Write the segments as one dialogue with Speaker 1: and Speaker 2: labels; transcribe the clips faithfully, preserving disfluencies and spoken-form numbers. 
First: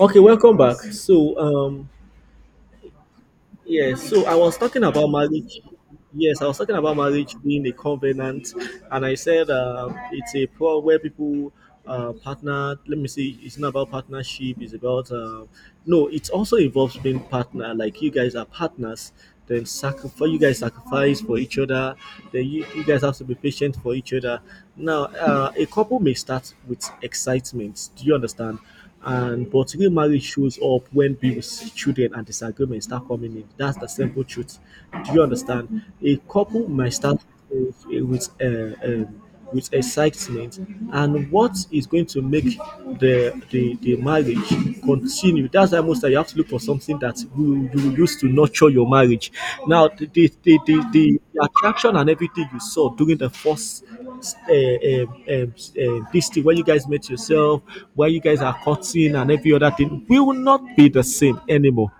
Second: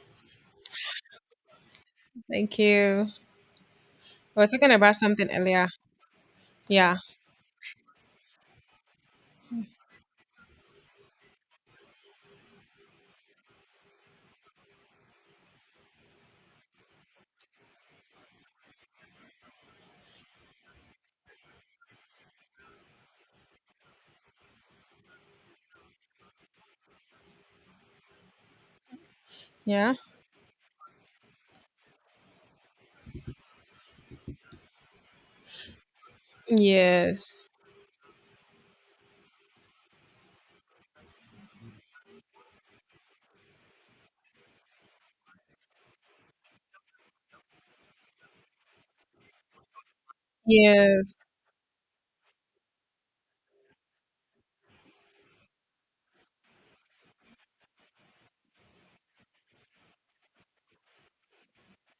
Speaker 1: Okay, welcome back. So, um,
Speaker 2: Thank you.
Speaker 1: yeah, so I
Speaker 2: We were
Speaker 1: was
Speaker 2: talking
Speaker 1: talking
Speaker 2: about
Speaker 1: about
Speaker 2: something
Speaker 1: marriage.
Speaker 2: earlier.
Speaker 1: Yes, I was talking
Speaker 2: Yeah.
Speaker 1: about marriage being a covenant, and I said um, it's a pro where people uh, partner. Let me see, it's not about partnership. It's about uh, no. It also involves being partner. Like you guys are partners, then sacrifice. You guys sacrifice for each other. Then you, you guys have to be patient for each other. Now, uh, a couple may start with excitement. Do you understand? And but real
Speaker 2: Yeah.
Speaker 1: marriage shows up when bills, children, and disagreements start coming in. That's the simple truth. Do you understand? A couple might start
Speaker 2: Yes.
Speaker 1: with with uh, um, with excitement, and what is going to make the the, the marriage continue? You. That's why most times you have to look for something that you, you will use to nurture your marriage. Now, the, the, the, the,
Speaker 2: Yes.
Speaker 1: the attraction and everything you saw during the first uh, um, um, uh, this thing, when you guys met yourself, where you guys are cutting and every other thing, will not be the same anymore.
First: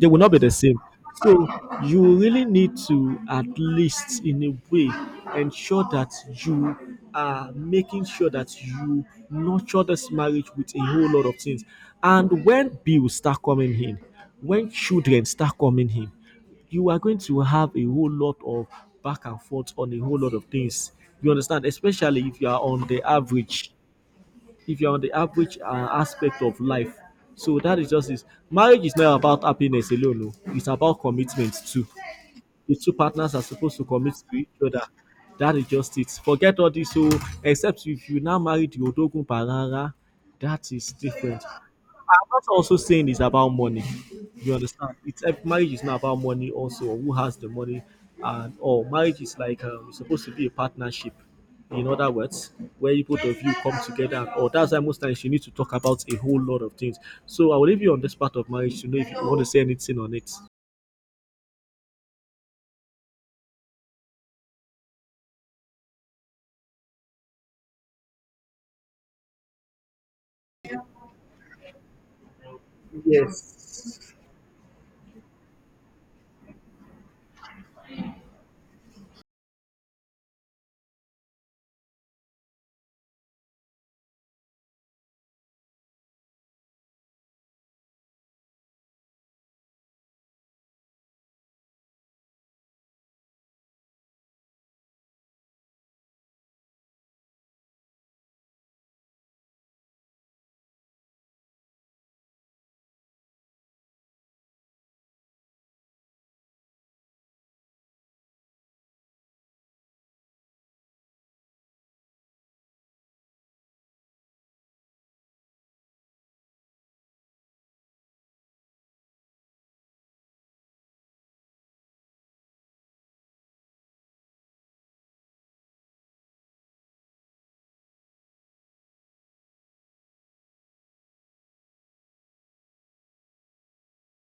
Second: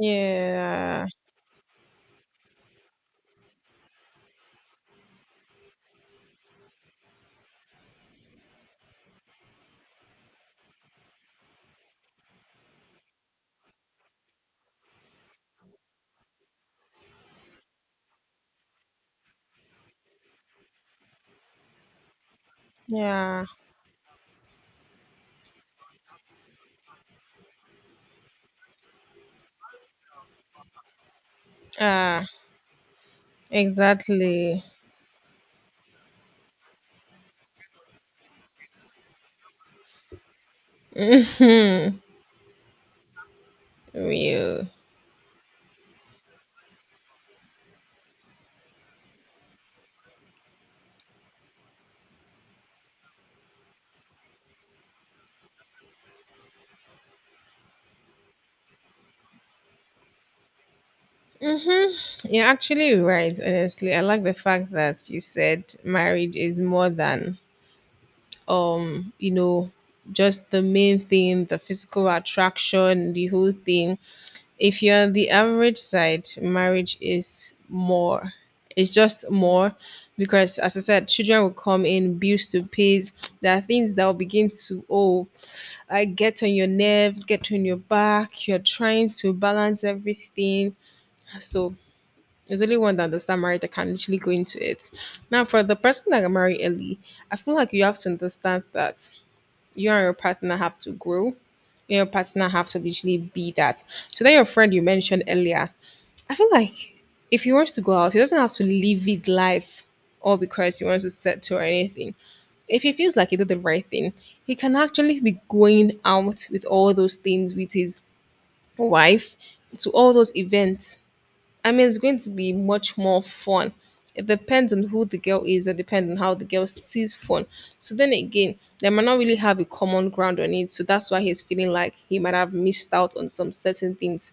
Speaker 1: They will not be the same. So you really need to, at least in a way, ensure that you are making sure that you nurture this marriage with a whole lot of things. And when bills start coming in, when children start coming in, you are going to have a whole lot of back and forth on a whole lot of things. You understand, especially if you are on the
Speaker 2: Yeah.
Speaker 1: average if you're on the average uh, aspect of life. So that is just it. Marriage is not about happiness alone. Oh. It's about commitment too.
Speaker 2: Ah,
Speaker 1: The two partners are supposed to commit to each
Speaker 2: exactly.
Speaker 1: other. That is just it. Forget all this. So except if you now marry the Odogun Parara, that is different.
Speaker 2: Hmm.
Speaker 1: I'm not also saying it's about money. You
Speaker 2: Real.
Speaker 1: understand? It's ev- marriage is not about money also or who has the money and or marriage is like um, it's supposed to be a partnership. In other words, where you both of you come together, and- or that's why most times you need to talk about a whole lot of things. So I will leave you on this part of marriage to know if you want to say anything on it.
Speaker 2: You're actually right, honestly. I like the fact that you said marriage is more than um, you know, just the main thing, the physical attraction, the whole thing. If you're on the average side, marriage is more. It's just more because, as I said, children will come in, bills to pay. There are things that will begin to, oh, I get on your nerves, get on your back. You're trying to balance everything. So there's only one that understand marriage that can literally go into it. Now, for the person that can marry early, I feel like you have to understand that you and your partner have to grow. You and your partner have to literally be that. So, that your friend you mentioned earlier, I feel like if he wants to go out, he doesn't have to live his life all because he wants to settle or anything. If he feels like he did the right thing, he can actually be going out with all those things with his wife to all those events. I mean, it's going to be much more fun. It depends on who the girl is, it depends on how the girl sees fun. So then again, they might not really have a common ground on it. So that's why he's feeling like he might have missed out on some certain things.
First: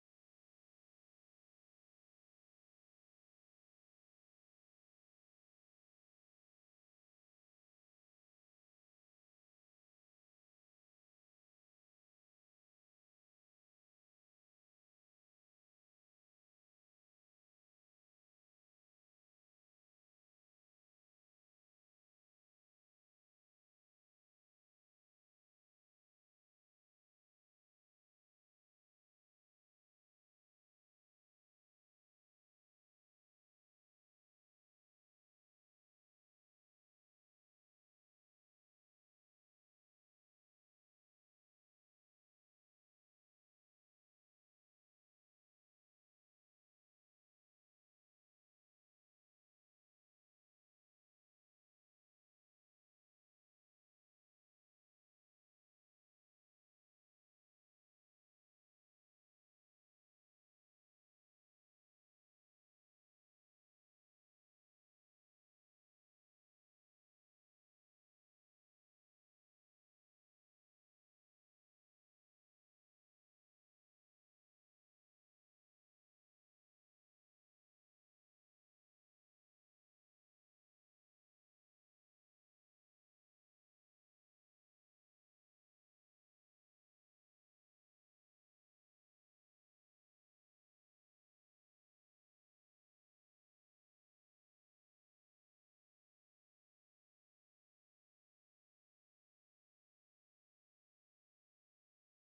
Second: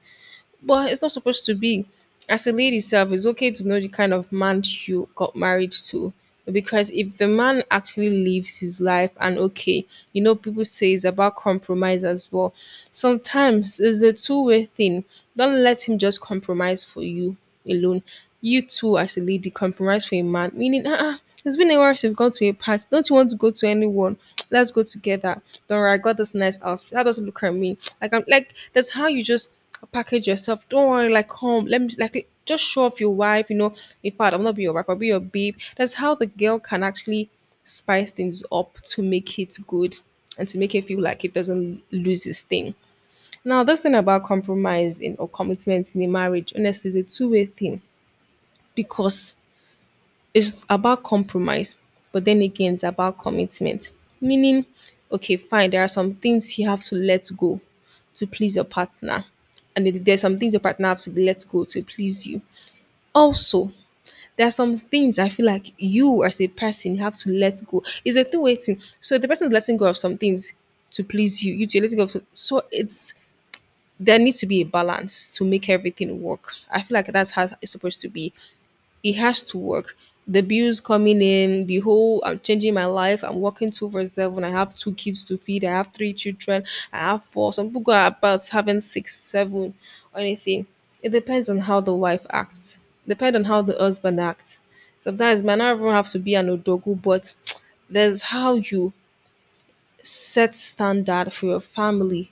Speaker 2: But it's not supposed to be. As a lady self, it's okay to know the kind of man you got married to. Because if the man actually lives his life and okay, you know, people say it's about compromise as well. Sometimes it's a two way thing. Don't let him just compromise for you alone. You too, as a lady, compromise for a man. Meaning, ah, uh it's been a while since we've gone to a party. Don't you want to go to anyone? Let's go together. Don't worry, I got this nice outfit. That doesn't look at me. Like I'm like that's how you just package yourself. Don't worry, like come, let me like just show off your wife, you know. In fact, I'm not be your wife, I'll be your babe. That's how the girl can actually spice things up to make it good and to make it feel like it doesn't lose its thing. Now, this thing about compromise in or commitment in a marriage, honestly, is a two-way thing because it's about compromise, but then again, it's about commitment. Meaning, okay, fine, there are some things you have to let go to please your partner, and then there's some things your partner has to let go to please you. Also, there are some things I feel like you as a person have to let go. It's a two-way thing. So the person is letting go of some things to please you. You too are letting go of some, so it's there needs to be a balance to make everything work. I feel like that's how it's supposed to be it has to work. The bills coming in, the whole I'm changing my life. I'm working two for seven. I have two kids to feed. I have three children. I have four. Some people are about having six, seven, or anything. It depends on how the wife acts. Depend on how the husband acts. Sometimes man, not everyone have to be an odogu, but there's how you set standard for your family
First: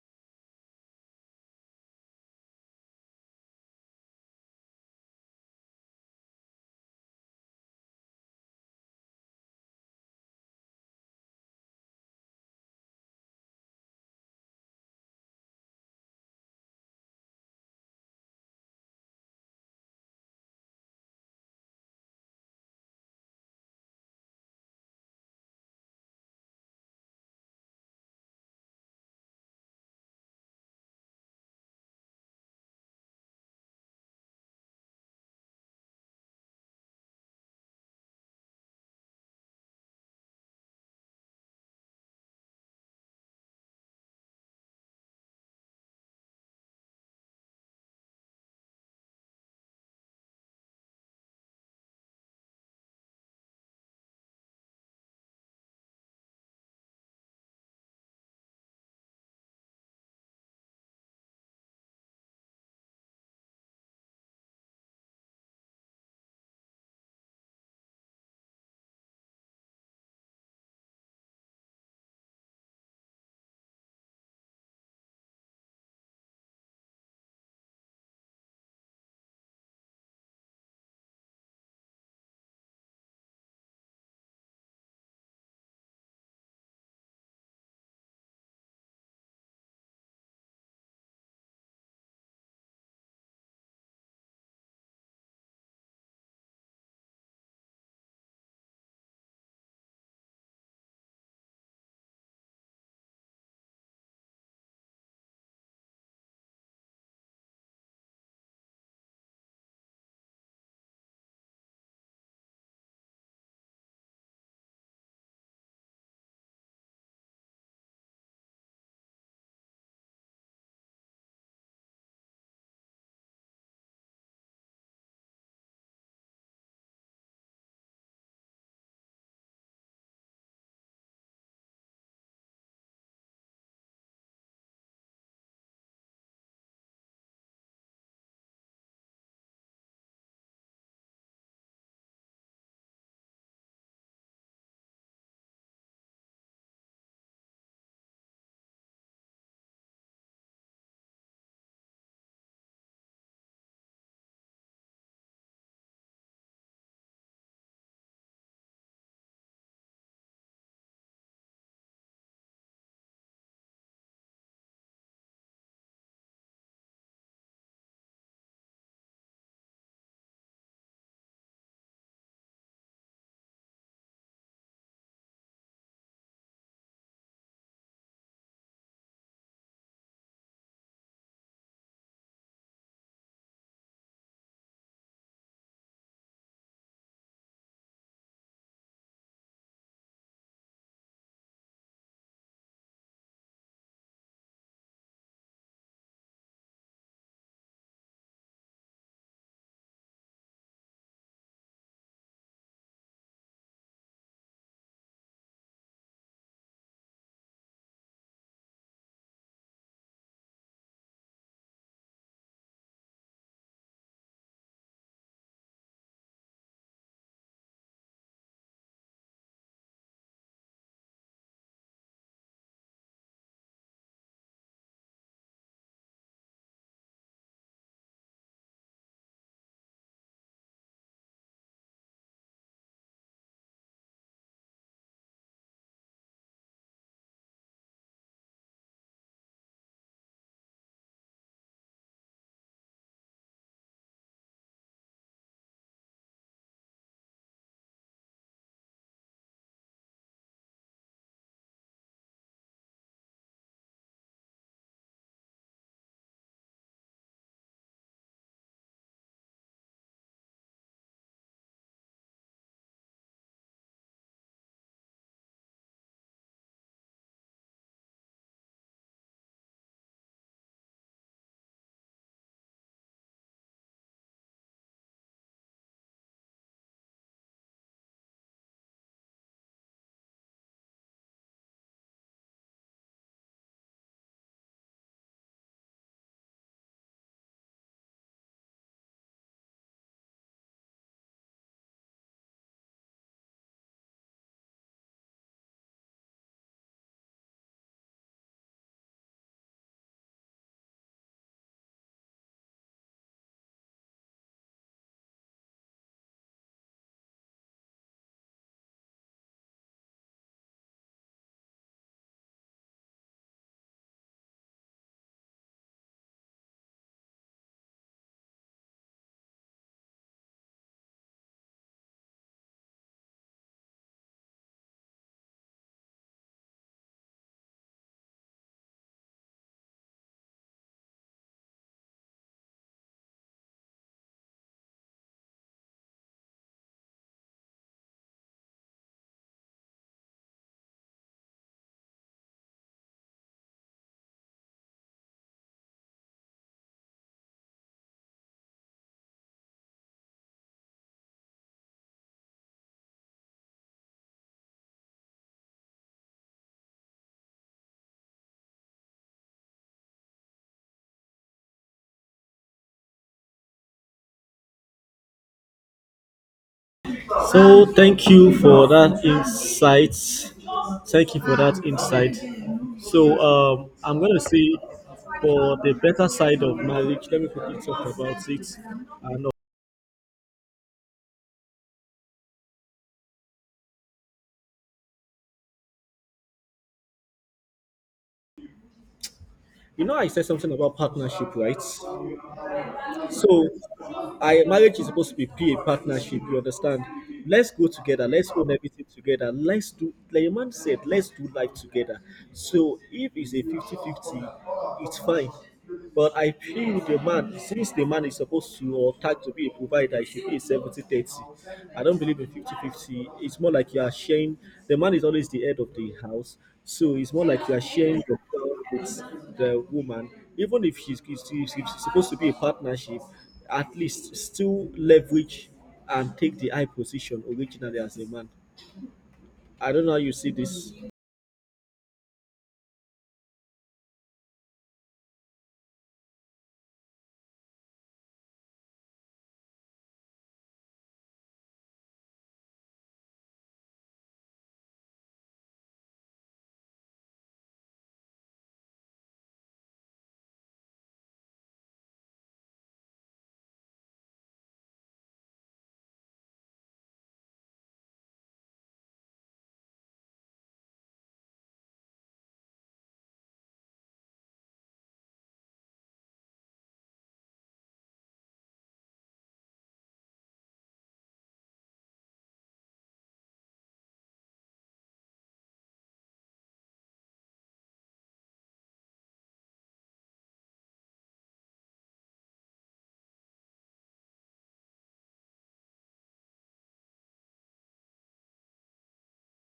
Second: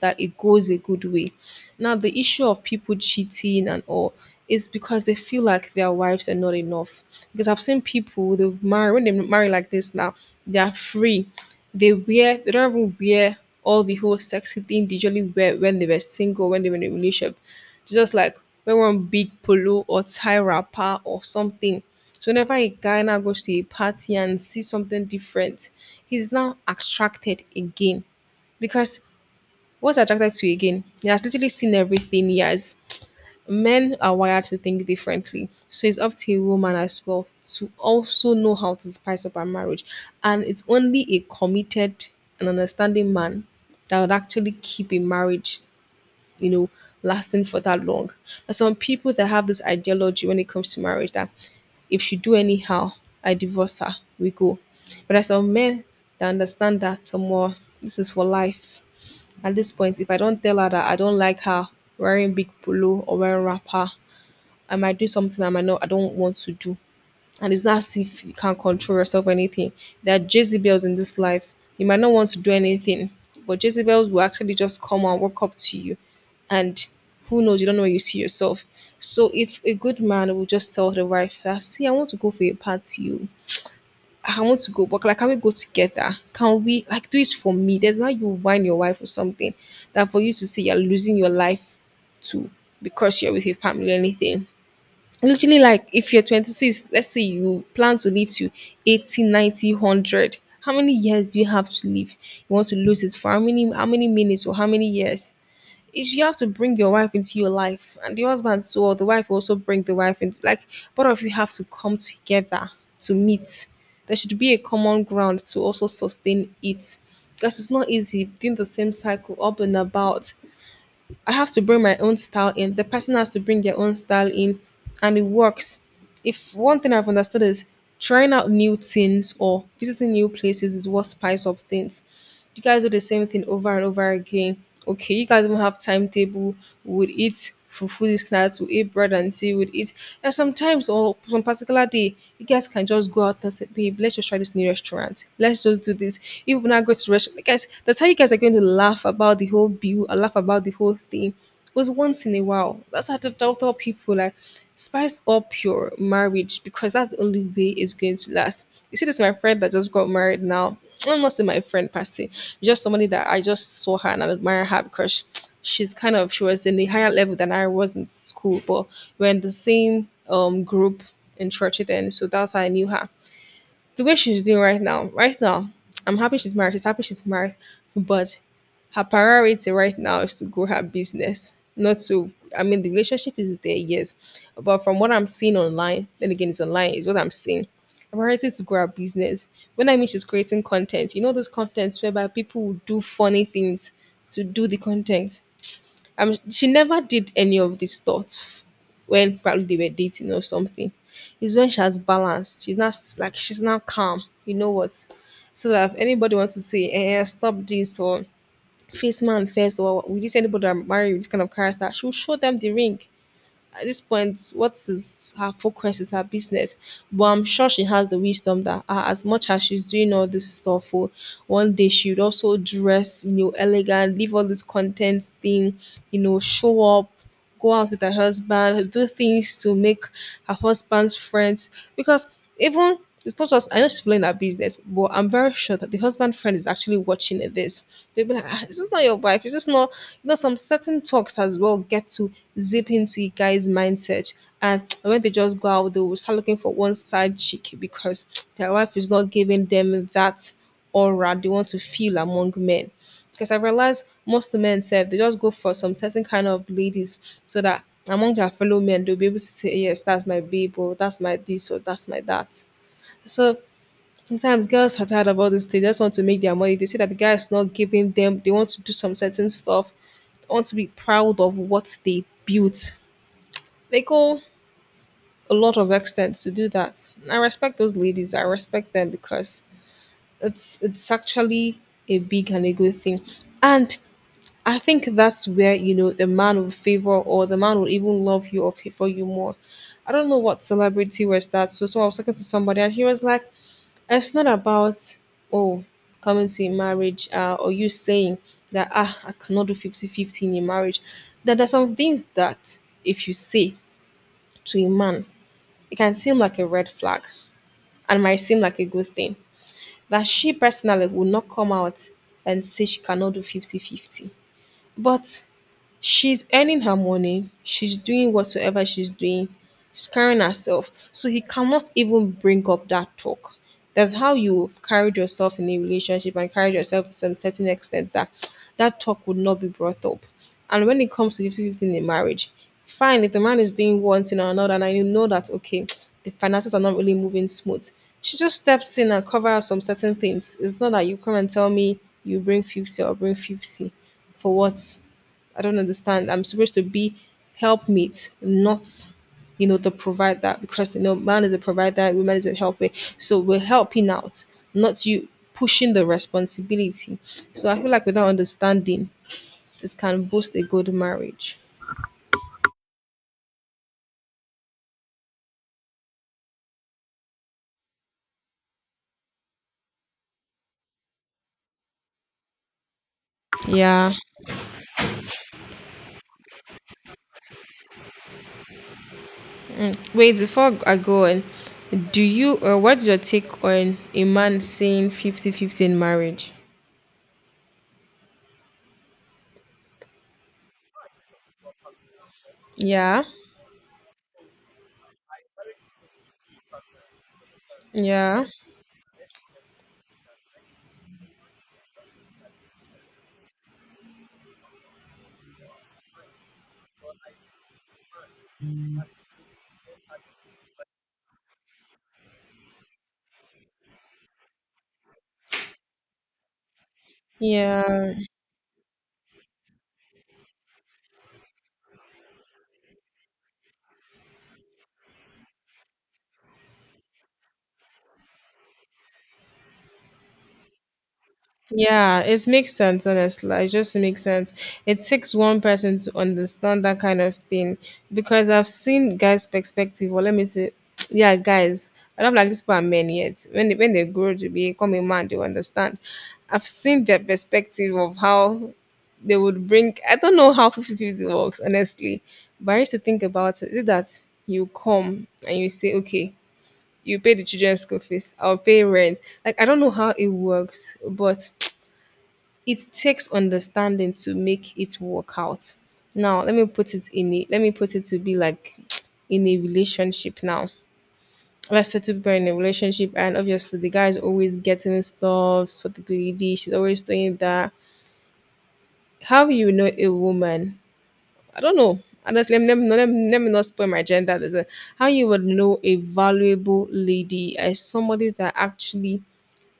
Speaker 2: that it goes a good way. Now, the issue of people cheating and all is because they feel like their wives are not enough. Because I've seen people they marry when they marry like this now, they are free. They wear they don't even wear all the whole sexy thing they usually wear when they were single, when they were in a relationship. They just like wear one big polo or tie wrapper or something. So whenever a guy now goes to a party and sees something different, he's now attracted again because was attracted to you again. He has literally seen everything. He has men are wired to think differently. So it's up to a woman as well to also know how to spice up her marriage. And it's only a committed and understanding man that would actually keep a marriage, you know, lasting for that long. There's some people that have this ideology when it comes to marriage that if she do anyhow, I divorce her, we go. But there's some men that understand that some more this is for life at this point, if I don't tell her that I don't like her wearing big polo or wearing wrapper, I might do something I might not I don't want to do. And it's not as if you can't control yourself or anything. There are Jezebels in this life. You might not want to do anything, but Jezebels will actually just come and walk up to you and who knows, you don't know where you see yourself. So if a good man will just tell the wife that see, I want to go for a party. Oh, I want to go, but like, can we go together? Can we like do it for me? There's not you whine your wife or something that for you to say you're losing your life to because you're with your family or anything. Literally, like if you're twenty-six, let's say you plan to live to eighty, ninety, one hundred. How many years do you have to live? You want to lose it for how many how many minutes or how many years? Is you have to bring your wife into your life and the husband too or the wife will also bring the wife into like both of you have to come together to meet there should be a common ground to also sustain it because it's not easy doing the same cycle up and about I have to bring my own style in. The person has to bring their own style in, and it works. If one thing I've understood is trying out new things or visiting new places is what spice up things. You guys do the same thing over and over again. Okay, you guys don't have timetable would eat fufu snacks, we eat bread and tea, we'd eat. And sometimes, or some particular day, you guys can just go out and say, babe, let's just try this new restaurant. Let's just do this. If we're not going to the restaurant, guys, that's how you guys are going to laugh about the whole bill and laugh about the whole thing. It was once in a while. That's how to tell tell people, like, spice up your marriage because that's the only way it's going to last. You see, this my friend that just got married now. I'm not saying my friend per se, just somebody that I just saw her and I admire her because she's kind of she was in the higher level than I was in school, but we're in the same um group in church then, so that's how I knew her the way she's doing right now, right now, I'm happy she's married. She's happy she's married, but her priority right now is to grow her business. Not to, I mean, the relationship is there, yes, but from what I'm seeing online, then again, it's online, is what I'm seeing. Her priority is to grow her business. When I mean she's creating content, you know those contents whereby people do funny things to do the content um she never did any of this stuff when probably they were dating or something. It's when she has balance. She's not s- Like she's not calm. You know what? So that if anybody wants to say, eh, eh, stop this or face man first or we just anybody that married with this kind of character, she'll show them the ring at this point, what is her focus is her business. But I'm sure she has the wisdom that uh, as much as she's doing all this stuff, oh, one day she would also dress, you know, elegant, leave all this content thing, you know, show up, go out with her husband, do things to make her husband's friends. Because even it's not just I know she's following her business, but I'm very sure that the husband friend is actually watching it this. They'll be like, ah, this is not your wife. This is not you know some certain talks as well get to zip into a guy's mindset. And when they just go out, they will start looking for one side chick because their wife is not giving them that aura they want to feel among men. Because I realized most of the men self, they just go for some certain kind of ladies so that among their fellow men they'll be able to say, yes, that's my babe, or that's my this, or that's my that. So sometimes girls are tired of all this thing, they just want to make their money. They see that the guy is not giving them, they want to do some certain stuff, they want to be proud of what they built. They go a lot of extent to do that. And I respect those ladies, I respect them because it's it's actually a big and a good thing. And I think that's where, you know, the man will favor, or the man will even love you or favor you more. I don't know what celebrity was that. So, so I was talking to somebody and he was like, "It's not about, oh coming to a marriage, uh, or you saying that, ah I cannot do fifty-fifty in a marriage." That there's some things that if you say to a man, it can seem like a red flag and might seem like a good thing. That she personally will not come out and say she cannot do fifty-fifty, but she's earning her money, she's doing whatsoever she's doing, she's carrying herself, so he cannot even bring up that talk. That's how you carried yourself in a relationship and carried yourself to some certain extent, that that talk would not be brought up. And when it comes to fifty-fifty in a marriage, fine, if the man is doing one thing or another and you know that, okay, the finances are not really moving smooth, she just steps in and covers up some certain things. It's not that you come and tell me, you bring fifty or bring fifty for what? I don't understand. I'm supposed to be helpmeet, not, you know, the provider, because you know man is a provider, woman is a helper. So we're helping out, not you pushing the responsibility. So I feel like, without understanding, it can boost a good marriage.
Speaker 1: So thank you for that insight. Thank you for that insight. So um,
Speaker 2: Yeah.
Speaker 1: I'm gonna say for the better side of marriage. Let me quickly talk about it. And uh,
Speaker 2: Wait, before I go on, do you, or what's your take on a man saying 50 fifty in marriage?
Speaker 1: you know, I said something about partnership, right?
Speaker 2: Yeah.
Speaker 1: So, I marriage is supposed to be peer partnership. You understand? Let's go together.
Speaker 2: Yeah.
Speaker 1: Let's own everything together. Let's do. Like your man said, let's do life together. So, if it's a fifty-fifty, it's fine. But I feel the man, since the man is supposed to or tagged to be a provider, it should be a seventy thirty. I don't believe in fifty-fifty. It's more like you are sharing. The man is always the head of the house, so it's more like you are
Speaker 2: Yeah.
Speaker 1: sharing your with the woman, even if she's, if she's if she's supposed to be a partnership, at least still leverage and take the high position originally as a man. I don't know how you see this.
Speaker 2: Yeah, it makes sense, honestly. It just makes sense. It takes one person to understand that kind of thing, because I've seen guys' perspective. Well, let me say, yeah, guys. I don't like these people are men yet. When they, when they grow to become a man, they will understand. I've seen their perspective of how they would bring. I don't know how fifty fifty works, honestly. But I used to think about it. Is it that you come and you say, okay, you pay the children's school fees, I'll pay rent? Like, I don't know how it works, but it takes understanding to make it work out. Now, let me put it in a let me put it to be like, in a relationship now. Let's say two people are in a relationship, and obviously the guy is always getting stuff for the lady, she's always doing that. How you know a woman? I don't know. Honestly, let me, let me, let me, let me not spoil my gender. There's a, how you would know a valuable lady as somebody that actually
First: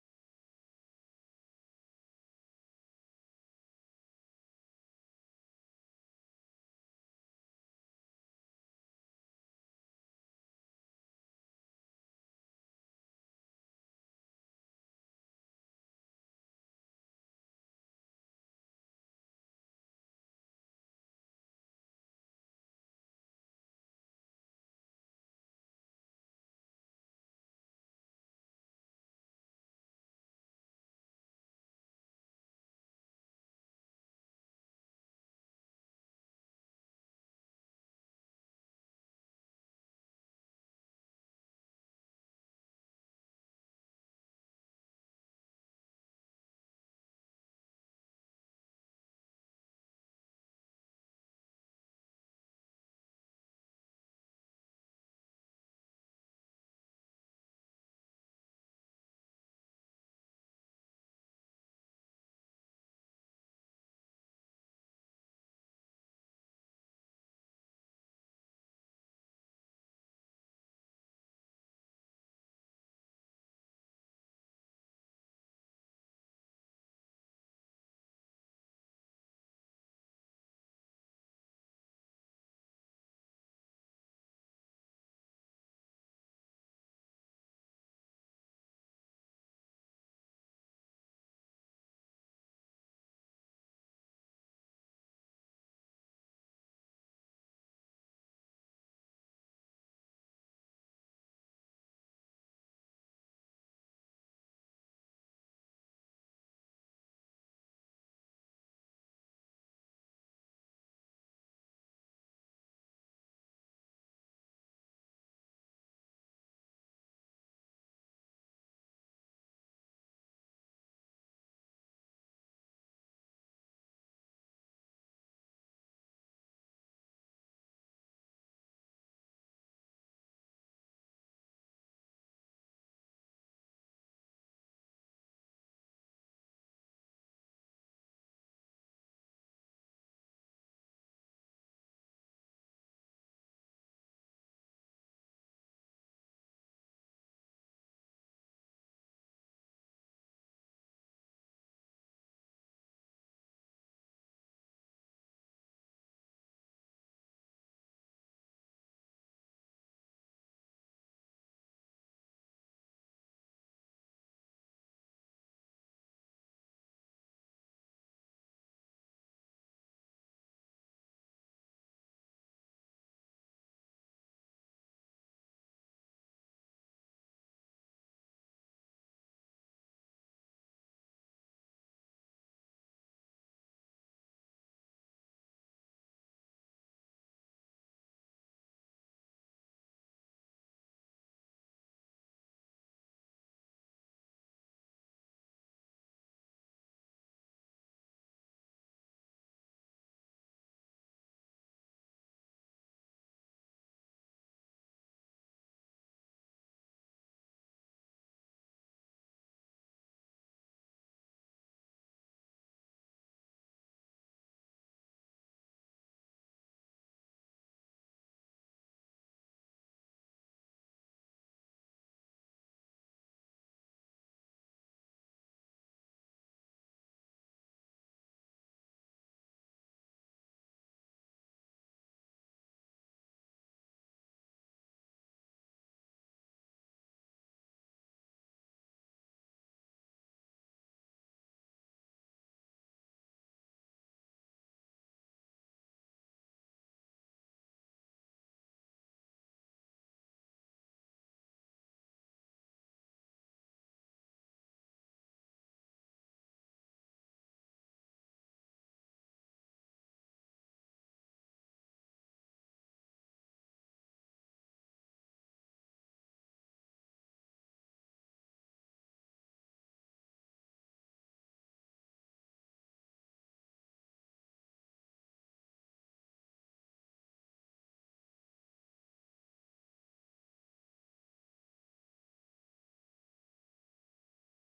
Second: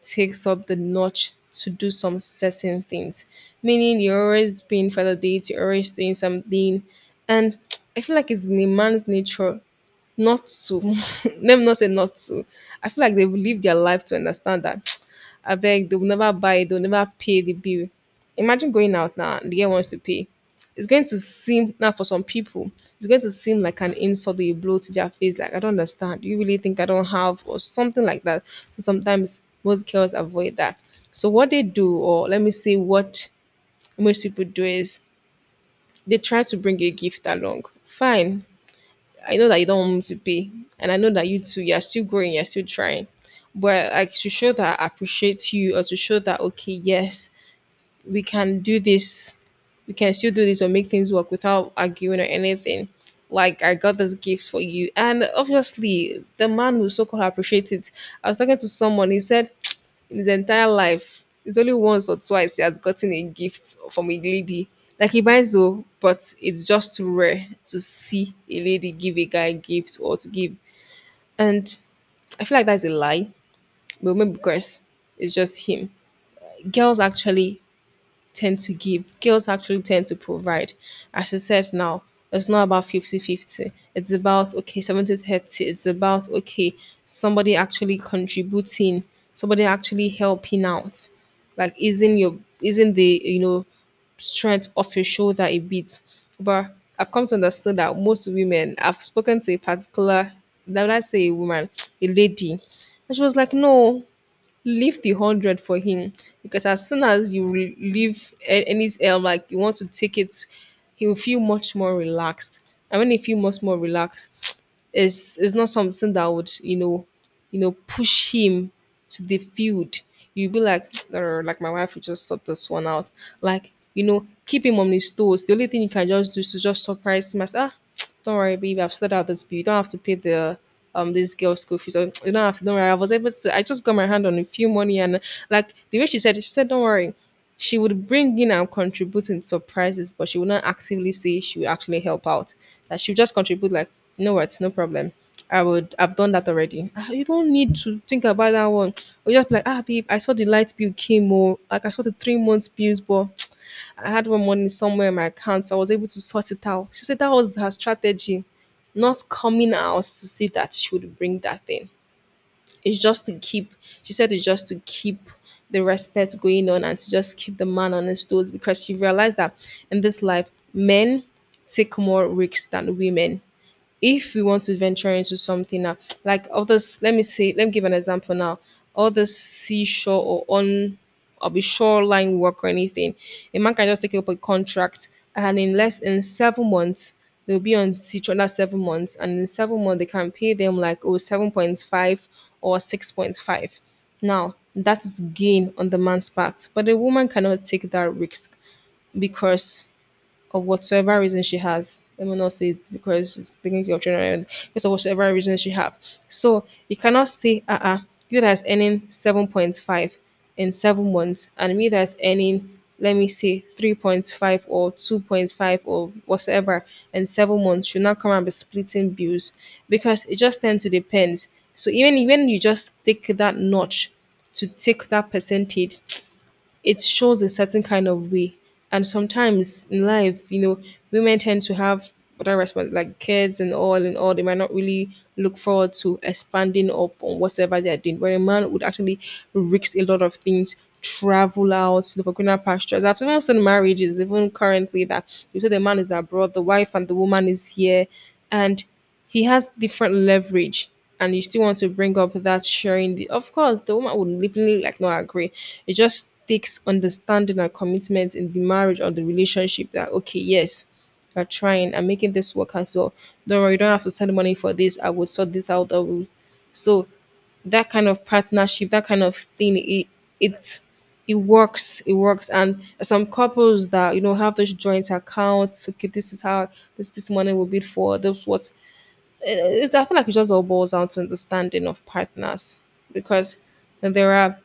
Speaker 2: takes up the notch to do some certain things. Meaning you're always being validated, you're always doing something. And I feel like it's in a man's nature not to. Let me not say not to. I feel like they've lived their life to understand that. I beg, they'll never buy it, they'll never pay the bill. Imagine going out now and the girl wants to pay, it's going to seem now, for some people, it's going to seem like an insult or a blow to their face, like, I don't understand, you really think I don't have, or something like that. So sometimes most girls avoid that. So what they do, or let me say what most people do, is they try to bring a gift along. Fine, I know that you don't want me to pay, and I know that you too, you're still growing, you're still trying, but like, to show that I appreciate you, or to show that, okay, yes, we can do this, we can still do this or make things work without arguing or anything. Like, I got this gift for you, and obviously the man who so called appreciate it. I was talking to someone. He said, in his entire life, it's only once or twice he has gotten a gift from a lady. Like, he buys though, but it's just rare to see a lady give a guy a gift, or to give. And I feel like that's a lie, but maybe because it's just him. Girls actually tend to give Girls actually tend to provide. As I said now, it's not about fifty-fifty, it's about, okay, seventy thirty. It's about, okay, somebody actually contributing, somebody actually helping out, like, isn't your isn't the, you know, strength off your shoulder a bit. But I've come to understand that most women, I've spoken to a particular, now I say a woman, a lady, and she was like, no, leave the hundred for him, because as soon as you re- leave a- any um, like, you want to take it, he'll feel much more relaxed. And when he feel much more relaxed, is is not something that would, you know you know push him to the field. You'd be like, "Arr, like, my wife will just sort this one out." Like, you know, keep him on his toes. The only thing you can just do is to just surprise him, as, ah, don't worry baby, I've sorted out this bill, you don't have to pay the, um this girl's school fees, or you don't have to, don't worry, I was able to I just got my hand on a few money, and, like the way she said it, she said, don't worry, she would bring in and contribute in surprises, but she would not actively say she would actually help out. That she would just contribute like, you know what, no problem. I would I've done that already. "Ah, you don't need to think about that one." Or just be like, ah babe, I saw the light bill came, or like, I saw the three months bills, but I had one money somewhere in my account, so I was able to sort it out. She said that was her strategy, not coming out to see that she would bring that thing. It's just to keep, she said it's just to keep the respect going on, and to just keep the man on his toes, because she realized that in this life, men take more risks than women. If we want to venture into something now, like all this, let me say, let me give an example now. All this seashore, or on, or be shoreline work or anything, a man can just take up a contract and in less, in seven months, they'll be on sea. Under seven months, and in seven months they can pay them like, oh seven point five or six point five. Now that is gain on the man's part, but a woman cannot take that risk because of whatsoever reason she has. Let me not say it's because she's taking care of children, and because of whatever reason she have. So you cannot say, uh uh you that's earning seven point five in seven months, and me that's earning, let me say, three point five or two point five or whatever in seven months, should not come and be splitting bills, because it just tends to depend. So even when you just take that notch to take that percentage, it shows a certain kind of way. And sometimes in life, you know, women tend to have other response, like kids and all and all. They might not really look forward to expanding up on whatever they are doing. Where a man would actually risk a lot of things, travel out, look for greener pastures. I've even seen marriages, even currently, that you say the man is abroad, the wife and the woman is here, and he has different leverage, and you still want to bring up that sharing. The, of course, the woman would definitely like not agree. It just takes understanding and commitment in the marriage or the relationship, that, okay, yes, you're trying, I'm making this work as well, don't worry, you don't have to send money for this, I will sort this out, I will. so that kind of partnership, that kind of thing, it it it works it works and some couples that, you know, have those joint accounts. Okay, this is how this this money will be for this, what it, I feel like it just all boils down to understanding of partners, because there are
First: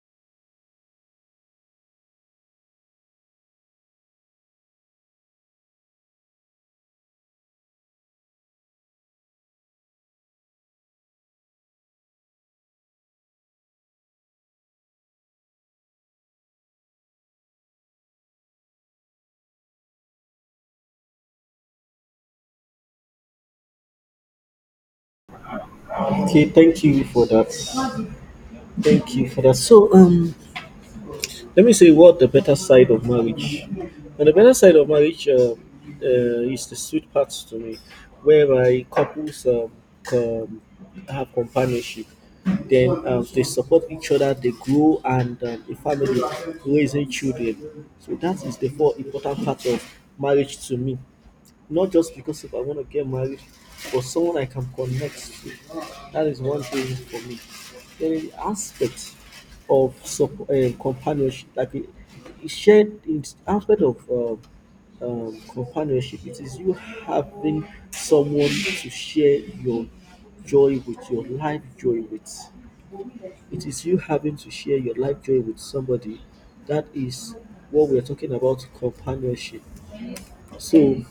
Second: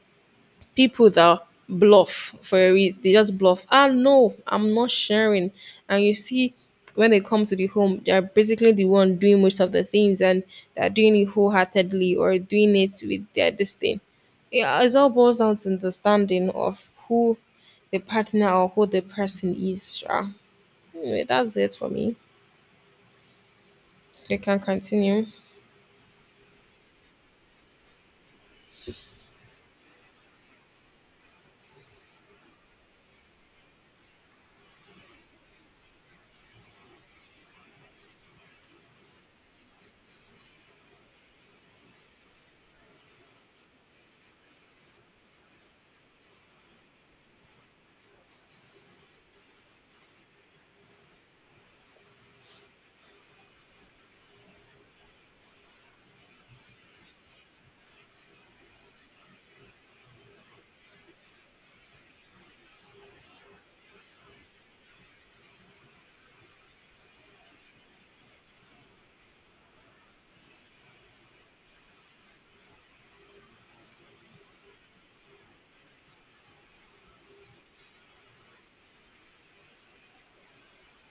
Speaker 2: people that bluff for a reason. They just bluff. Ah, no, I'm not sharing. And you see, when they come to the home, they're basically the one doing most of the things, and they're doing it wholeheartedly or doing it with their disdain. Thing. Yeah, it all boils down to understanding of who the partner or who the person is. Sha. Anyway, that's it for me. You can continue.
Speaker 1: Okay, thank you for that. Thank you for that. So, um, let me say what the better side of marriage and the better side of marriage uh, uh, is the sweet part to me, whereby couples um, com- have companionship. Then um, they support each other, they grow, and um, a family, raising children. So that is the four important part of marriage to me, not just because if I want to get married, but someone I can connect to. That is one thing for me. There is the aspect of support, um, companionship, like a a shared in- aspect of um, um, companionship. It is you having someone to share your joy with, your life joy with. It is you having to share your life joy with somebody. That is what we are talking about companionship. So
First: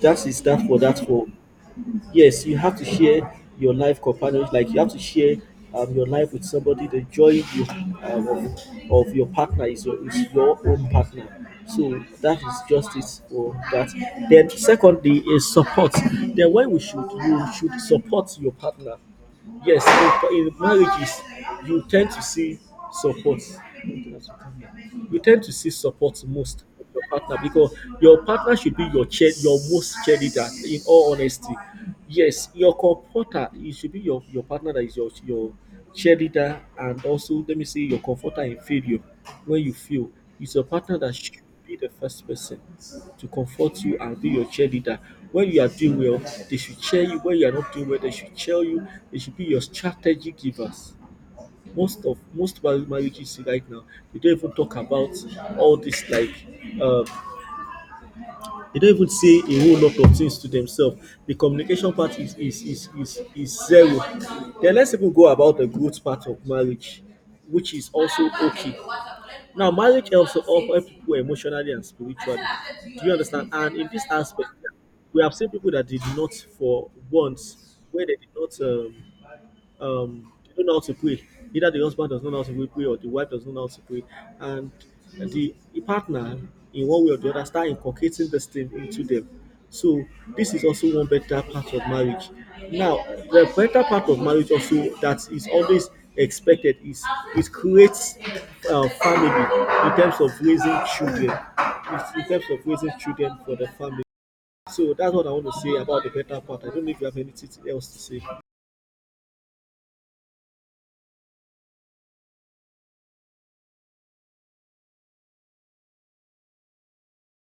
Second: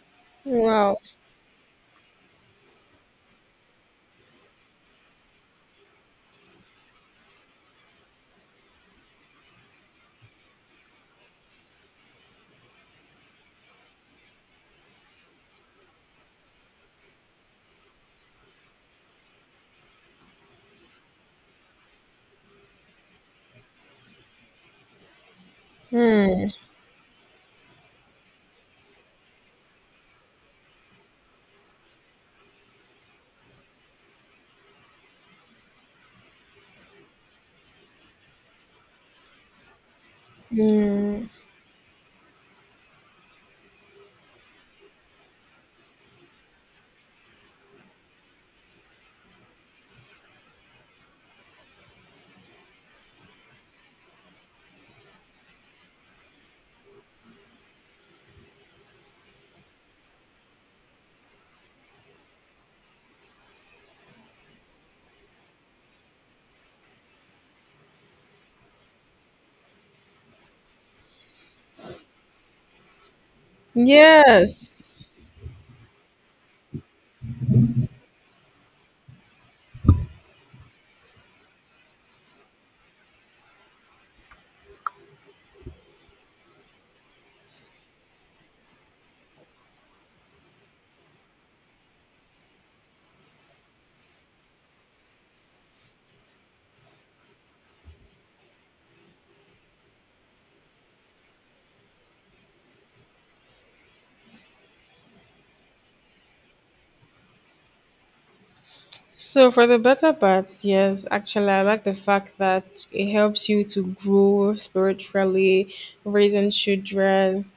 Speaker 1: that is that for
Speaker 2: Wow.
Speaker 1: that for yes, you have to share your life companions. Like you have to share um, your life with somebody. The joy you, um, of, of your partner is your, is your own partner. So that is just it for that. Then secondly is support. Then why we should you should support your partner. Yes, in, in marriages, you tend to see support you tend to see support
Speaker 2: Hmm.
Speaker 1: most from your partner, because your partner should be your chair, your most cheerleader. In all honesty, yes, your comforter. It should be your your partner that is your your cheerleader, and also let me say your comforter in failure when you feel. It's your partner that
Speaker 2: Mm,
Speaker 1: should be the first person to comfort you and be your cheerleader. When you are doing well, they should cheer you. When you are not doing well, they should cheer you. They should be your strategy givers. Most of most mar- marriages right now, they don't even talk about all this, like um, they don't even say a whole lot of things to themselves. The communication part is is is is, is zero. Then let's even go about the growth part of marriage, which is also okay. Now marriage also helps people emotionally and spiritually, do you understand, and in this aspect,
Speaker 2: yes.
Speaker 1: we have seen people that they did not for once where they did not um, um they don't know how to pray. Either the husband does not know how to pray or the wife does not know how to pray. And the, the partner, in one way or the other, start inculcating this thing into them. So this is also one better part of marriage. Now, the better part of marriage also that is always expected is it creates uh, family in terms of raising children. It's in terms of raising children for the family. So that's what I want to say about the better part. I don't know if you have anything else to say.
Speaker 2: So for the better part, yes, actually, I like the fact that it helps you to grow spiritually, raising children.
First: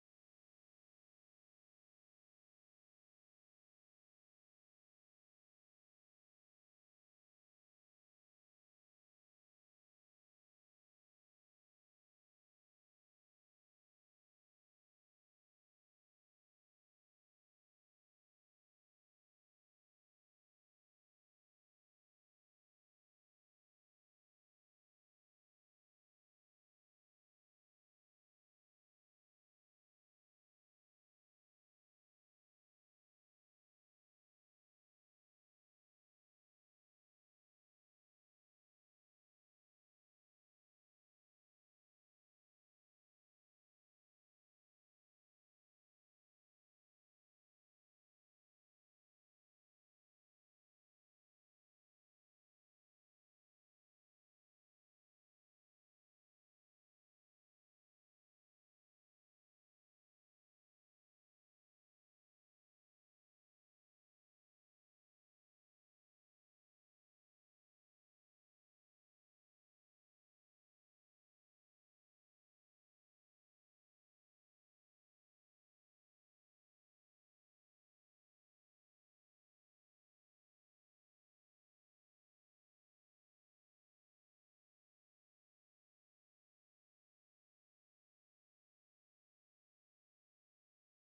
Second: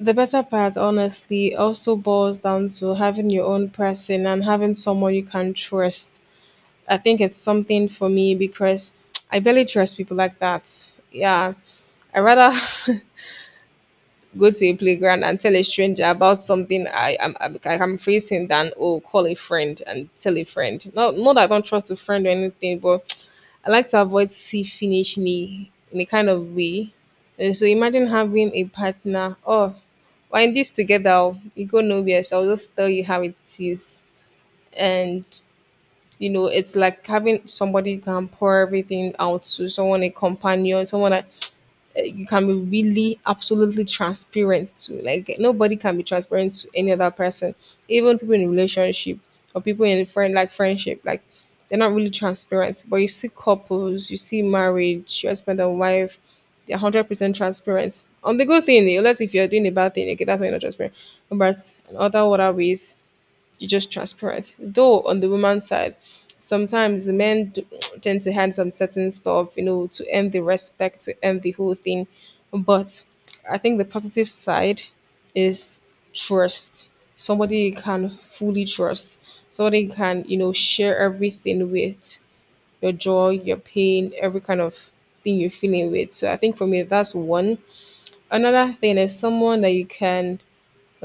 Speaker 2: The better part, honestly, also boils down to having your own person and having someone you can trust. I think it's something for me, because I barely trust people like that. Yeah, I rather go to a playground and tell a stranger about something I am I'm, I'm facing than oh call a friend and tell a friend. No, not that I don't trust a friend or anything, but I like to avoid see finish me in a kind of way. And so imagine having a partner. Oh, we're in this together. oh, You go nowhere, so I'll just tell you how it is. And you know, it's like having somebody you can pour everything out to, someone a companion, someone that uh, you can be really absolutely transparent to. Like nobody can be transparent to any other person, even people in relationship or people in friend like friendship. Like they're not really transparent. But you see couples, you see marriage, your husband and wife, they're hundred percent transparent on the good thing. Unless if you're doing a bad thing, okay, that's why you're not transparent. But in other other ways, you're just transparent. Though on the woman's side, sometimes the men do, tend to hand some certain stuff, you know, to end the respect, to end the whole thing. But I think the positive side is trust. Somebody you can fully trust. Somebody you can, you know, share everything with, your joy, your pain, every kind of thing you're feeling with. So I think for me that's one. Another thing is someone that you can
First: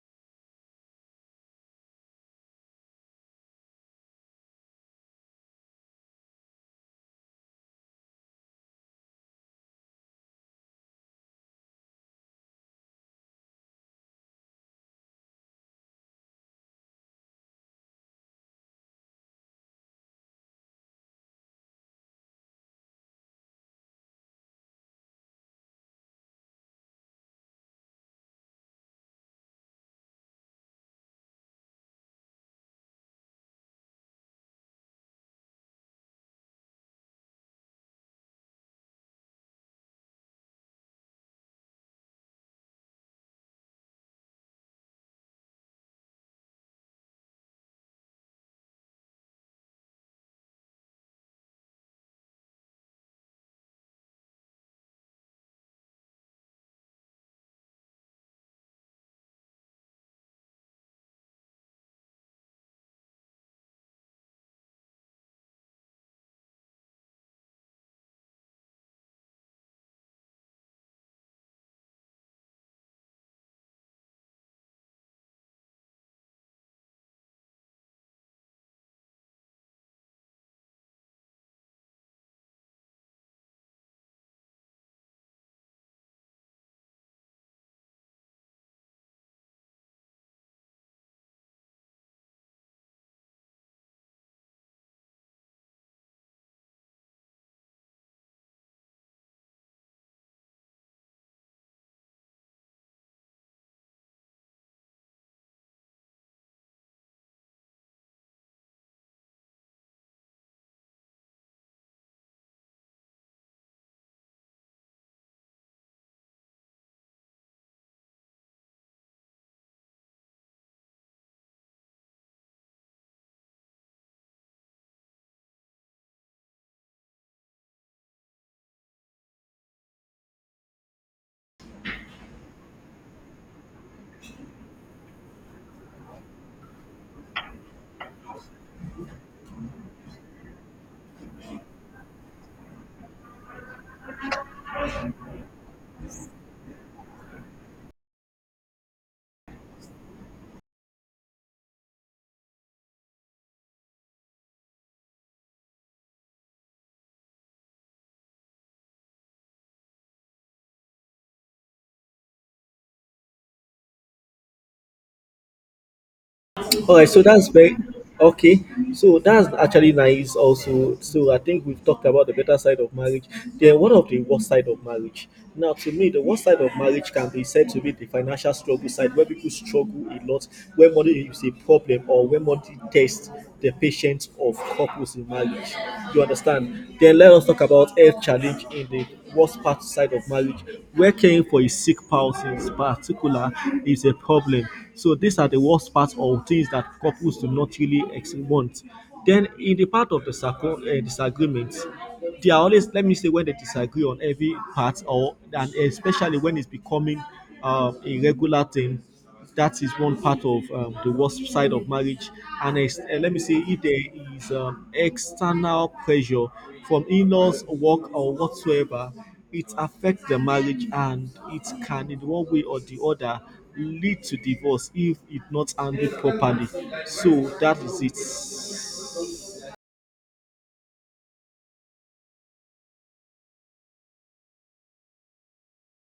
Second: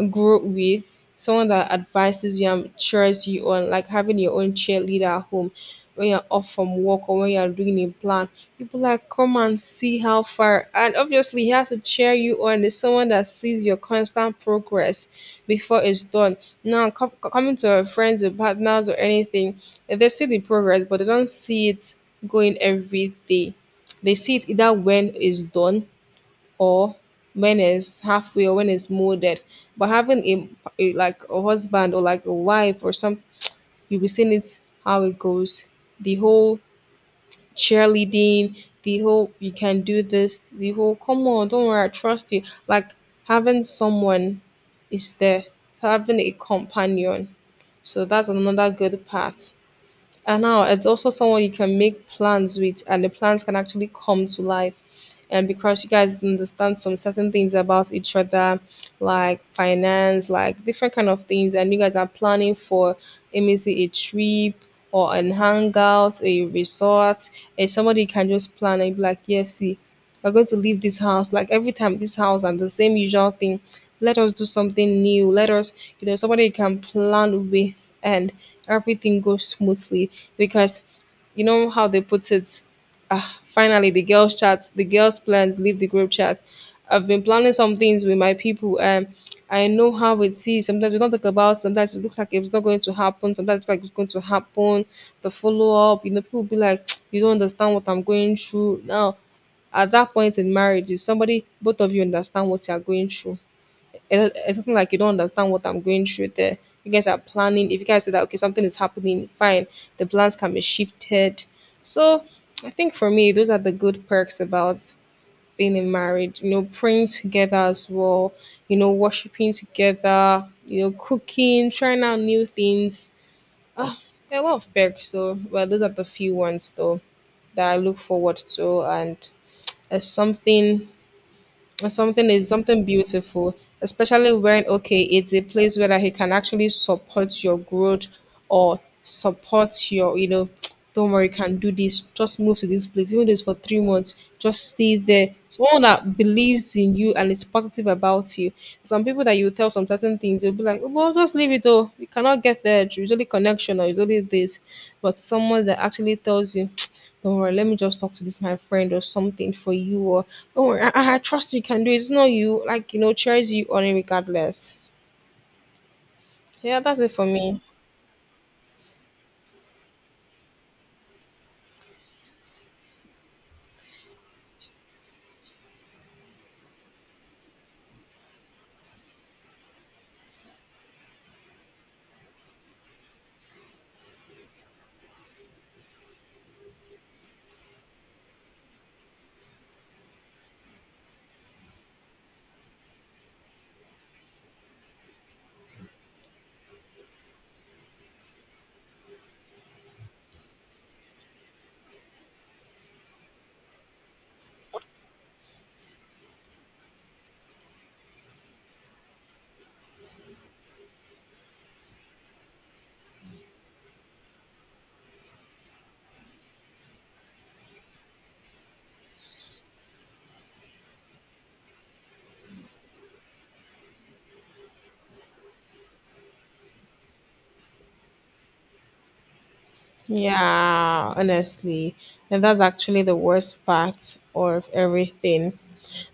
Speaker 2: grow with, someone that advises you and cheers you on, like having your own cheerleader at home when you're off from work or when you're doing a plan. People like come and see how far, and obviously he has to cheer you on. Is someone that sees your constant progress before it's done. Now com- coming to our friends, or partners, or anything, they see the progress, but they don't see it going every day. They see it either when it's done, or when it's halfway, or when it's molded. But having a, a like a husband or like a wife or some, you'll be seeing it how it goes. The whole cheerleading, the whole you can do this, the whole come on, don't worry, I trust you. Like having someone is there, having a companion. So that's another good part. And now it's also someone you can make plans with, and the plans can actually come to life. And because you guys understand some certain things about each other, like finance, like different kind of things, and you guys are planning for maybe a trip or an hangout, a resort, it's somebody you can just plan and be like, yes, see, we're going to leave this house, like every time this house and the same usual thing, let us do something new. Let us, you know somebody you can plan with, and everything goes smoothly, because you know how they put it. Ah, finally the girls chat, the girls plans leave the group chat. I've been planning some things with my people, and I know how it is. Sometimes we don't talk about, sometimes it looks like it's not going to happen, sometimes it's like it's going to happen. The follow-up, you know, people be like, you don't understand what I'm going through now. At that point in marriage is somebody both of you understand what you're going through. It- It's something like you don't understand what I'm going through there. You guys are planning. If you guys say that okay, something is happening, fine. The plans can be shifted. So I think for me, those are the good perks about being in marriage. You know, praying together as well. You know, worshiping together. You know, cooking, trying out new things. Ah, there are a lot of perks. So well, those are the few ones though that I look forward to, and as something something is something beautiful, especially when okay, it's a place where that he can actually support your growth or support your, you know, don't worry, you can do this. Just move to this place, even though it's for three months. Just stay there. Someone that believes in you and is positive about you. Some people that you tell some certain things, you'll be like, "Oh, well, just leave it. Oh, you cannot get there. It's usually connection or usually this," but someone that actually tells you. Don't worry, let me just talk to this my friend or something for you. Or don't worry, I, I trust we can do it. It's not you, like you know, cheers you on it regardless. Yeah,
Speaker 1: All
Speaker 2: that's
Speaker 1: right,
Speaker 2: it
Speaker 1: so
Speaker 2: for
Speaker 1: that's
Speaker 2: me.
Speaker 1: very okay. So that's actually nice. Also, so I think we've talked about the better side of marriage. Then, what of the worst side of marriage? Now, to me, the worst side of marriage can be said to be the financial struggle side, where people struggle a lot, where money is a problem, or where money tests the patience of couples in marriage. You understand? Then let us talk about health challenge in the worst part side of marriage, where caring for a sick person in particular is a problem. So these are the worst parts of things that couples do not really ex- want. Then in the part of the circle, uh, disagreements, they are always, let me say, when they disagree on every part, or and especially when it's becoming um, a regular thing, that is one part of um, the worst side of marriage. And ex- uh, let me say if there is um, external pressure from in-laws, work, or whatsoever, it affects the marriage, and it can in one way or the other lead to divorce if it not handled properly. So that is it.
Speaker 2: Yeah, honestly, and that's actually the worst part of everything.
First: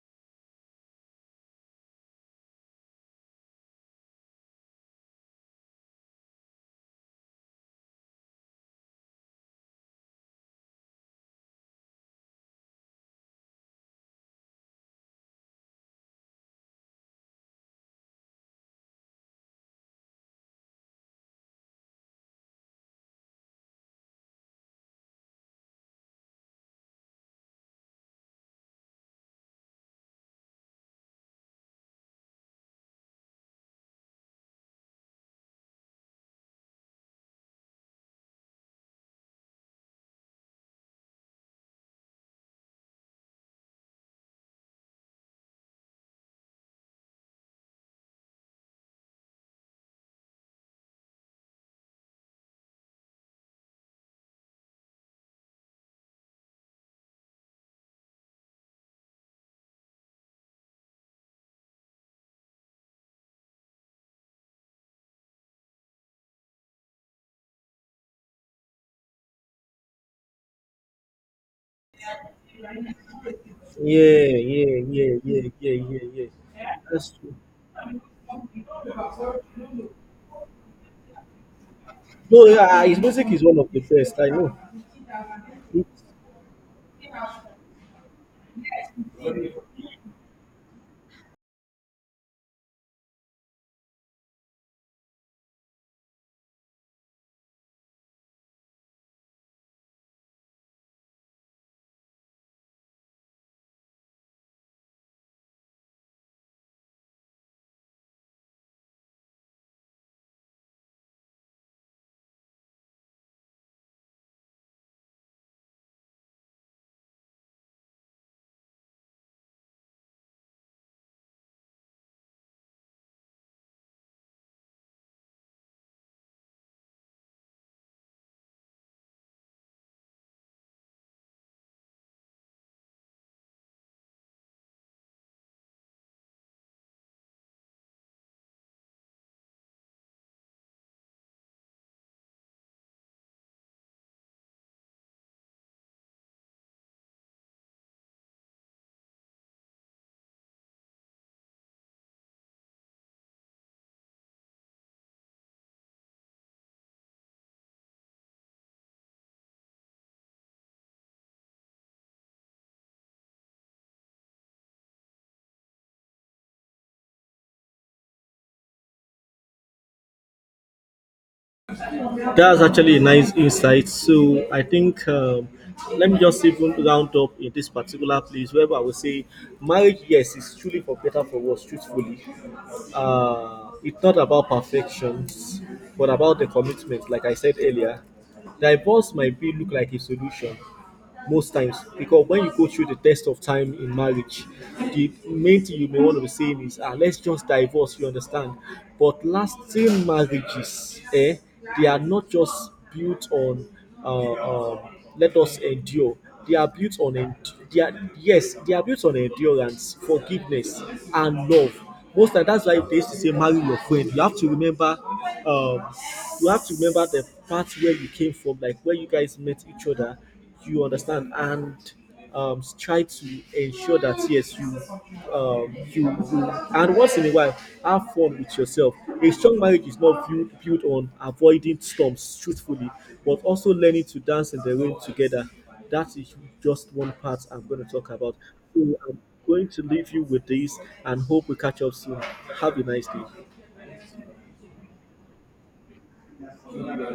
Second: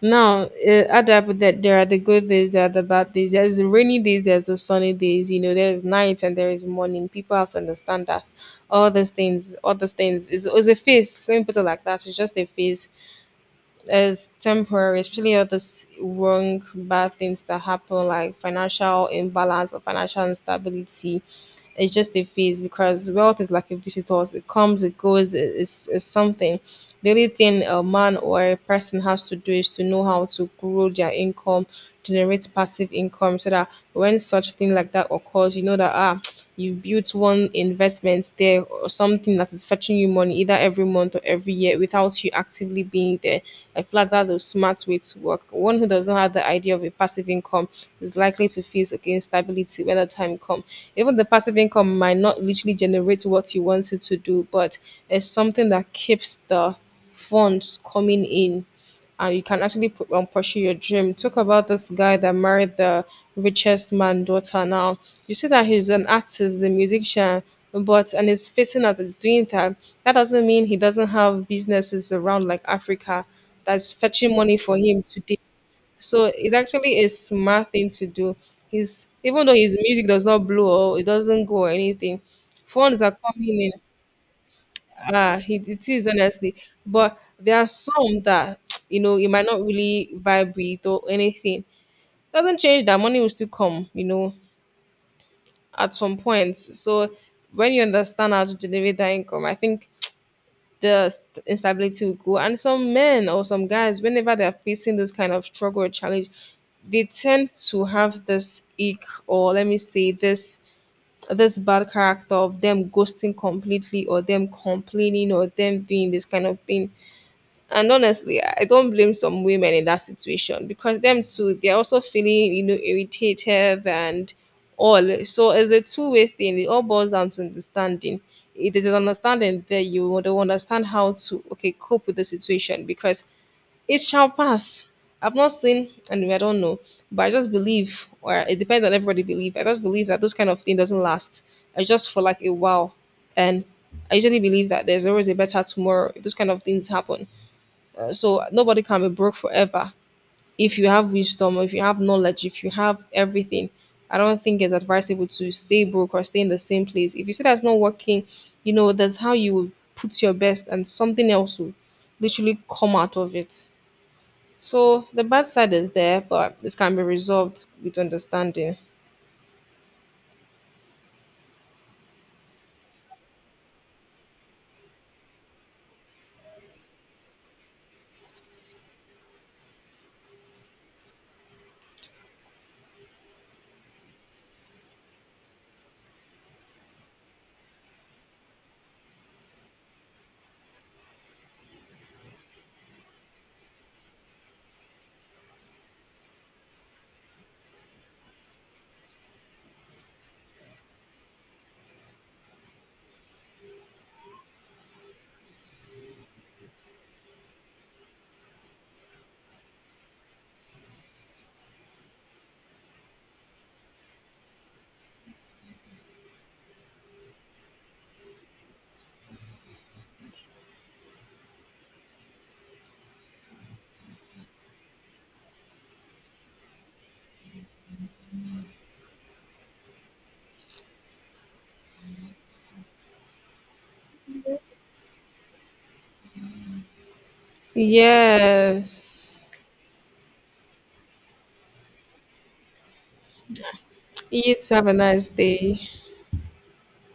Speaker 2: Now, uh, add up that there are the good days, there are the bad days. There's the rainy days, there's the sunny days. You know, there is night and there is morning. People have to understand that all these things, all these things is, is a phase. Let me put it like that. It's just a phase. Is temporary, especially all those wrong bad things that happen, like financial imbalance or financial instability. It's just a phase, because wealth is like a visitor; it comes, it goes. it- It's, it's something. The only thing a man or a person has to do is to know how to grow their income, generate passive income, so that when such thing like that occurs, you know that ah. You've built one investment there or something that is fetching you money either every month or every year without you actively being there. I feel like that's a smart way to work. One who doesn't have the idea of a passive income is likely to face against stability when the time comes. Even the passive income might not literally generate what you wanted to do, but it's something that keeps the funds coming in, and you can actually pu- um, pursue your dream. Talk about this guy that married the richest man daughter. Now you see that he's an artist, a musician, but and he's facing out he's doing that. That doesn't mean he doesn't have businesses around like Africa that's
Speaker 1: Yeah,
Speaker 2: fetching money
Speaker 1: yeah,
Speaker 2: for him
Speaker 1: yeah,
Speaker 2: today.
Speaker 1: yeah, yeah, yeah, yeah.
Speaker 2: So it's actually a
Speaker 1: That's true.
Speaker 2: smart thing to do. He's even though his music does not blow or it doesn't go or anything,
Speaker 1: No, yeah, his
Speaker 2: funds are
Speaker 1: music is one
Speaker 2: coming
Speaker 1: of
Speaker 2: in.
Speaker 1: the best, I know.
Speaker 2: Ah, it, it is honestly, but there are some that you know you might not really vibe with or anything. Doesn't change that money will still come, you know, at some point. So when you understand how to generate that income, I think the st- instability will go. And some men or some guys, whenever they're facing those kind of struggle or challenge, they tend to have this ick, or let me say this this bad character of them ghosting completely or them complaining or them doing this kind of thing. And honestly, I don't blame some women in that situation, because them too, they're also feeling, you know, irritated and all. So it's a two-way thing. It all boils down to understanding. If there's an understanding there, you would understand how to okay cope with the situation, because it shall pass. I've not seen, and I don't know, but I just believe, or it depends on everybody believe. I just believe that those kind of thing doesn't last. I just for like a while, and I usually believe that there's always a better tomorrow if those kind of things happen. So nobody can be broke forever. If you have wisdom, or if you have knowledge, if you have everything, I don't think it's advisable to stay broke or stay in the same place. If you see that's not working, you know, that's how you will put your best and something else will literally come out of it. So the bad side is there, but this can be resolved with understanding.
Speaker 1: That's actually a nice insight. So I think, um, let me just even round up in this particular place where I would say marriage, yes, is truly for better for worse, truthfully. Uh, it's not about perfections, but about the commitment, like I said earlier. Divorce might be look like a solution most times, because when you go through the test of time in marriage, the main thing you may want to be saying is, ah let's just divorce, you understand? But lasting marriages, eh they are not just built on uh, um, let us endure. They are built on end- they are yes they are built on endurance, forgiveness, and love. Most times, that's why they used to say marry your friend. You have to remember, um you have to remember the part where you came from, like where you guys met each other, you understand, and um, try to ensure that, yes, you um, you, you and once in a while have fun with yourself. A strong marriage is not built, built on avoiding storms, truthfully, but also learning to dance in the rain together. That is just one part I'm going to talk about. So I'm
Speaker 2: Yes.
Speaker 1: going to leave you with this and hope we catch up soon. Have a nice day.
Speaker 2: You too have a nice day.